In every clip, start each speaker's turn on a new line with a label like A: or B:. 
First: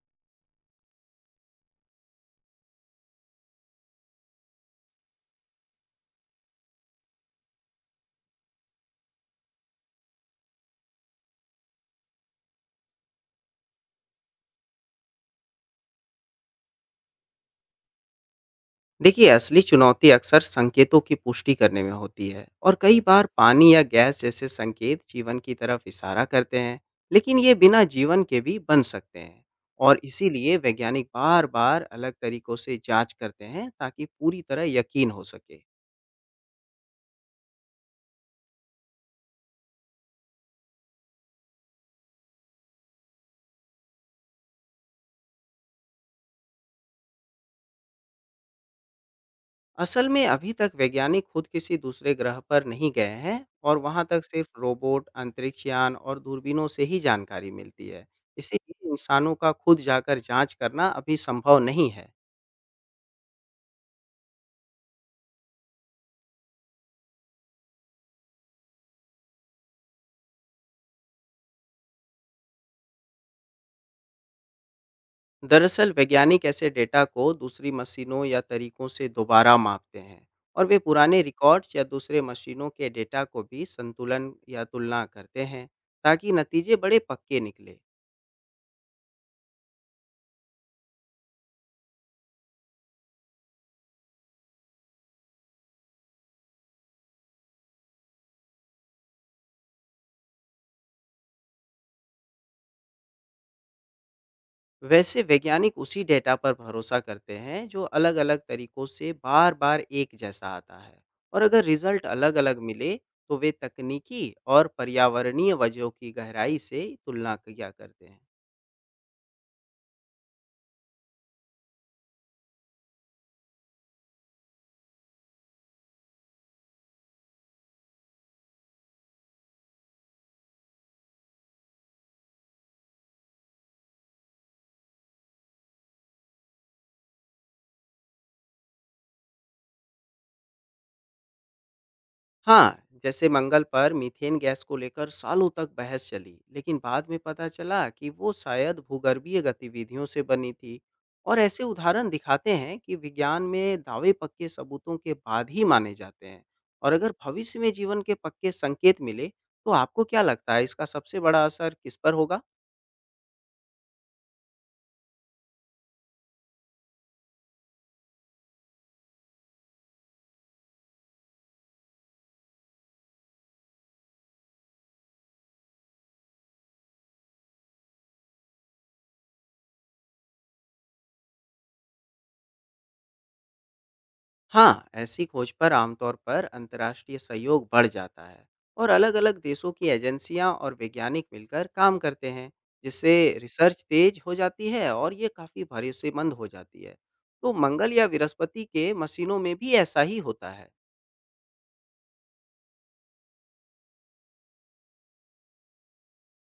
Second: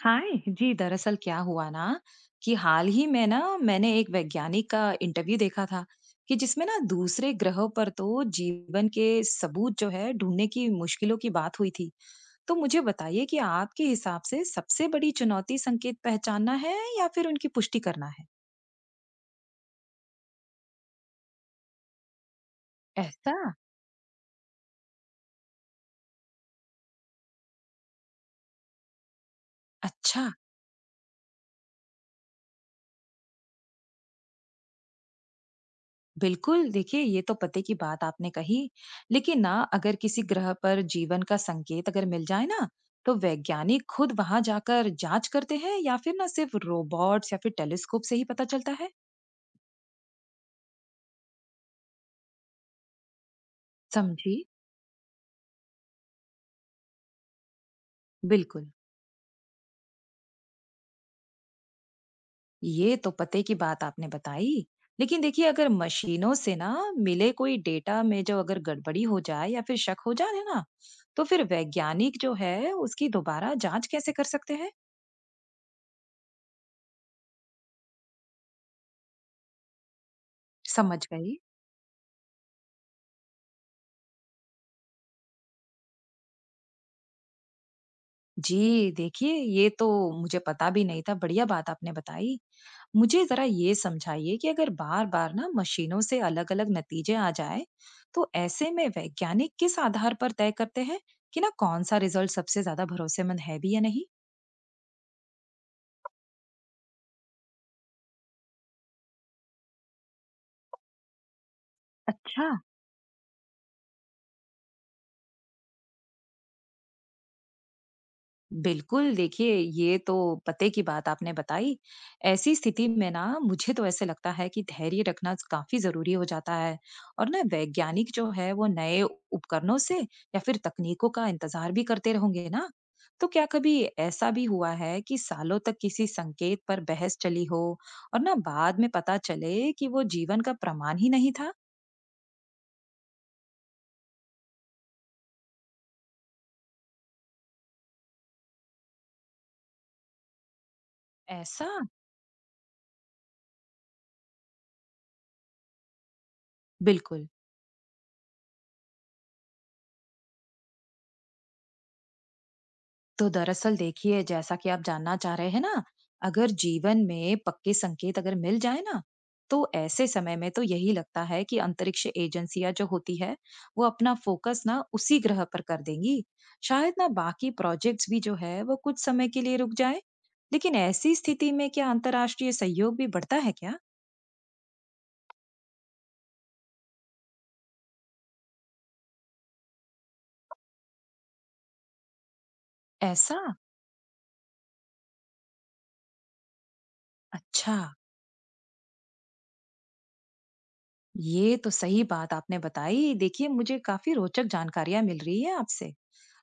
A: हाय जी। दरअसल क्या हुआ ना कि हाल ही में ना मैंने एक वैज्ञानिक का इंटरव्यू देखा था कि जिसमें ना दूसरे ग्रहों पर तो जीवन के सबूत जो है ढूंढने की मुश्किलों की बात हुई थी। तो मुझे बताइए कि आपके हिसाब से सबसे बड़ी चुनौती संकेत पहचानना है या फिर उनकी पुष्टि करना है।
B: देखिए, असली चुनौती अक्सर संकेतों की पुष्टि करने में होती है। और कई बार
A: ऐसा।
B: पानी या गैस जैसे संकेत जीवन की तरफ इशारा करते हैं, लेकिन ये बिना जीवन के भी बन सकते हैं। और
A: अच्छा।
B: इसीलिए वैज्ञानिक बार बार अलग तरीकों से जांच करते हैं, ताकि पूरी तरह यकीन हो सके।
A: बिल्कुल, देखिए ये तो पते की बात आपने कही। लेकिन ना अगर किसी ग्रह पर जीवन का संकेत अगर मिल जाए ना तो वैज्ञानिक खुद वहां जाकर जांच करते हैं या फिर ना सिर्फ रोबोट्स या फिर टेलीस्कोप से ही पता चलता है।
B: असल में अभी तक वैज्ञानिक खुद किसी दूसरे ग्रह पर नहीं गए हैं, और वहां तक
A: समझी।
B: सिर्फ रोबोट, अंतरिक्ष यान और दूरबीनों से ही जानकारी मिलती है।
A: बिल्कुल।
B: इसीलिए इंसानों का खुद जाकर जांच करना अभी संभव नहीं है।
A: ये तो पते की बात आपने बताई। लेकिन देखिए अगर मशीनों से ना मिले कोई डेटा में जो अगर गड़बड़ी हो जाए या फिर शक हो जाए ना, तो फिर वैज्ञानिक जो है उसकी दोबारा जांच कैसे कर सकते हैं।
B: दरअसल वैज्ञानिक ऐसे डेटा को दूसरी मशीनों या तरीकों से दोबारा मापते हैं, और वे
A: समझ
B: पुराने
A: गई।
B: रिकॉर्ड्स या दूसरे मशीनों के डेटा को भी संतुलन या तुलना करते हैं, ताकि नतीजे बड़े पक्के निकले।
A: जी, देखिए ये तो मुझे पता भी नहीं था, बढ़िया बात आपने बताई। मुझे ज़रा ये समझाइए कि अगर बार-बार ना मशीनों से अलग-अलग नतीजे आ जाए, तो ऐसे में वैज्ञानिक किस आधार पर तय करते हैं कि ना कौन-सा रिज़ल्ट सबसे ज़्यादा भरोसेमंद है भी या नहीं?
B: वैसे वैज्ञानिक उसी डेटा पर भरोसा करते हैं जो अलग अलग तरीकों से बार बार एक जैसा आता है। और अगर रिजल्ट अलग
A: अच्छा।
B: अलग मिले, तो वे तकनीकी और पर्यावरणीय वजहों की गहराई से तुलना किया करते हैं।
A: बिल्कुल, देखिए ये तो पते की बात आपने बताई। ऐसी स्थिति में ना मुझे तो ऐसे लगता है कि धैर्य रखना काफ़ी ज़रूरी हो जाता है और ना वैज्ञानिक जो है वो नए उपकरणों से या फिर तकनीकों का इंतज़ार भी करते होंगे ना। तो क्या कभी ऐसा भी हुआ है कि सालों तक किसी संकेत पर बहस चली हो और ना बाद में पता चले कि वो जीवन का प्रमाण ही नहीं था?
B: हाँ, जैसे मंगल पर मीथेन गैस को लेकर सालों तक बहस चली, लेकिन बाद में पता चला कि वो शायद भूगर्भीय गतिविधियों से बनी थी। और ऐसे
A: ऐसा?
B: उदाहरण दिखाते हैं कि विज्ञान में दावे पक्के सबूतों के बाद ही माने जाते हैं। और अगर
A: बिल्कुल।
B: भविष्य में जीवन के पक्के संकेत मिले, तो आपको क्या लगता है इसका सबसे बड़ा असर किस पर होगा?
A: तो दरअसल देखिए जैसा कि आप जानना चाह रहे हैं ना, अगर जीवन में पक्के संकेत अगर मिल जाए ना तो ऐसे समय में तो यही लगता है कि अंतरिक्ष एजेंसियां जो होती है वो अपना फोकस ना उसी ग्रह पर कर देंगी। शायद ना बाकी प्रोजेक्ट्स भी जो है वो कुछ समय के लिए रुक जाए। लेकिन ऐसी स्थिति में क्या अंतर्राष्ट्रीय सहयोग भी बढ़ता है क्या?
B: हाँ, ऐसी खोज पर आमतौर पर अंतर्राष्ट्रीय सहयोग बढ़ जाता है। और अलग-अलग देशों की एजेंसियां और वैज्ञानिक मिलकर काम करते हैं, जिससे
A: ऐसा।
B: रिसर्च तेज हो जाती है और ये काफ़ी भरोसेमंद हो जाती है। तो
A: अच्छा।
B: मंगल या बृहस्पति के मशीनों में भी ऐसा ही होता है।
A: ये तो सही बात आपने बताई, देखिए मुझे काफी रोचक जानकारियां मिल रही है आपसे।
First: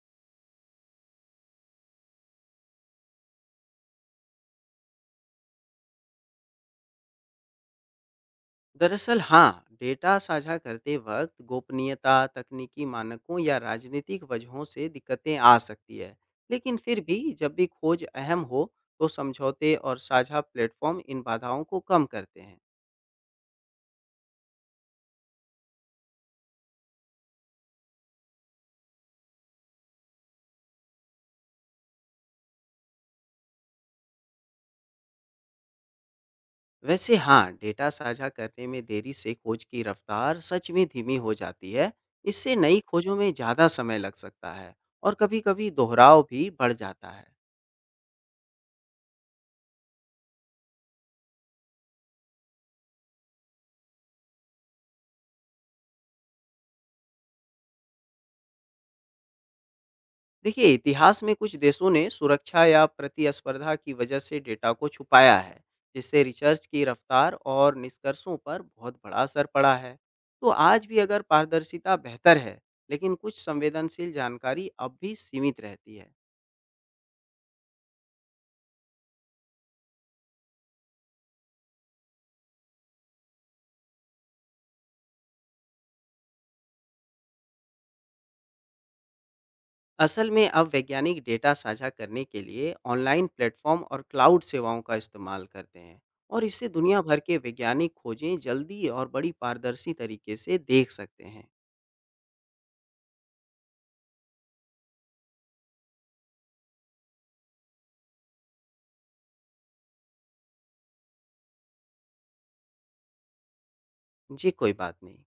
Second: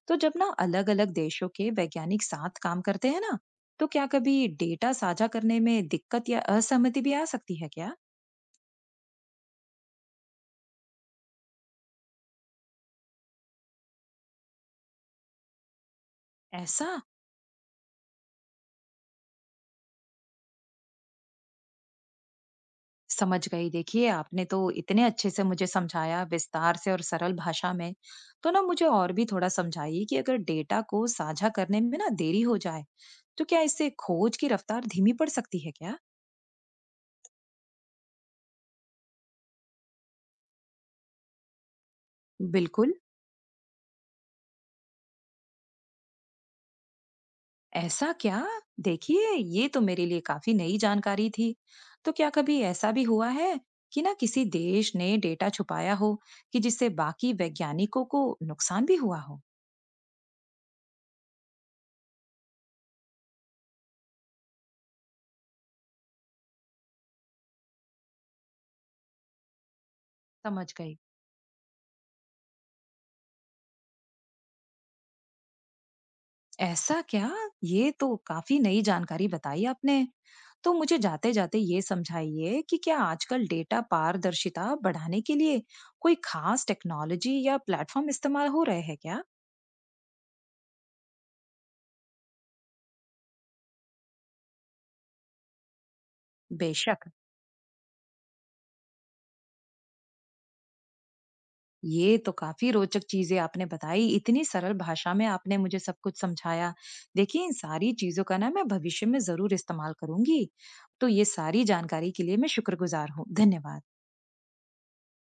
A: तो जब ना अलग अलग देशों के वैज्ञानिक साथ काम करते हैं ना, तो क्या कभी डेटा साझा करने में दिक्कत या असहमति भी आ सकती है क्या?
B: दरअसल हाँ, डेटा साझा करते वक्त गोपनीयता, तकनीकी मानकों या राजनीतिक वजहों से दिक्कतें आ सकती है। लेकिन
A: ऐसा।
B: फिर भी जब भी खोज अहम हो, तो समझौते और साझा प्लेटफॉर्म इन बाधाओं को कम करते हैं।
A: समझ गई। देखिए आपने तो इतने अच्छे से मुझे समझाया विस्तार से और सरल भाषा में। तो ना मुझे और भी थोड़ा समझाइए कि अगर डेटा को साझा करने में ना देरी हो जाए, तो क्या इससे खोज की रफ्तार धीमी पड़ सकती है क्या?
B: वैसे हाँ, डेटा साझा करने में देरी से खोज की रफ्तार सच में धीमी हो जाती है। इससे नई
A: बिल्कुल।
B: खोजों में ज़्यादा समय लग सकता है, और कभी-कभी दोहराव भी बढ़ जाता है।
A: ऐसा क्या? देखिए, ये तो मेरे लिए काफी नई जानकारी थी। तो क्या कभी ऐसा भी हुआ है कि ना किसी देश ने डेटा छुपाया हो कि जिससे बाकी वैज्ञानिकों को नुकसान भी हुआ हो?
B: देखिए, इतिहास में कुछ देशों ने सुरक्षा या प्रतिस्पर्धा की वजह से डेटा को छुपाया है, जिससे रिसर्च की रफ्तार और निष्कर्षों पर बहुत बड़ा असर पड़ा है। तो
A: समझ
B: आज
A: गई।
B: भी अगर पारदर्शिता बेहतर है, लेकिन कुछ संवेदनशील जानकारी अब भी सीमित रहती है।
A: ऐसा क्या? ये तो काफी नई जानकारी बताई आपने। तो मुझे जाते जाते ये समझाइए कि क्या आजकल डेटा पारदर्शिता बढ़ाने के लिए कोई खास टेक्नोलॉजी या प्लेटफॉर्म इस्तेमाल हो रहे हैं क्या?
B: असल में अब वैज्ञानिक डेटा साझा करने के लिए ऑनलाइन प्लेटफॉर्म और क्लाउड सेवाओं का इस्तेमाल करते हैं, और इससे दुनिया
A: बेशक।
B: भर के वैज्ञानिक खोजें जल्दी और बड़ी पारदर्शी तरीके से देख सकते हैं।
A: ये तो काफी रोचक चीजें आपने बताई। इतनी सरल भाषा में आपने मुझे सब कुछ समझाया। देखिए, इन सारी चीजों का ना मैं भविष्य में ज़रूर इस्तेमाल करूँगी। तो ये सारी जानकारी के लिए मैं शुक्रगुज़ार हूँ। धन्यवाद।
B: जी, कोई बात नहीं।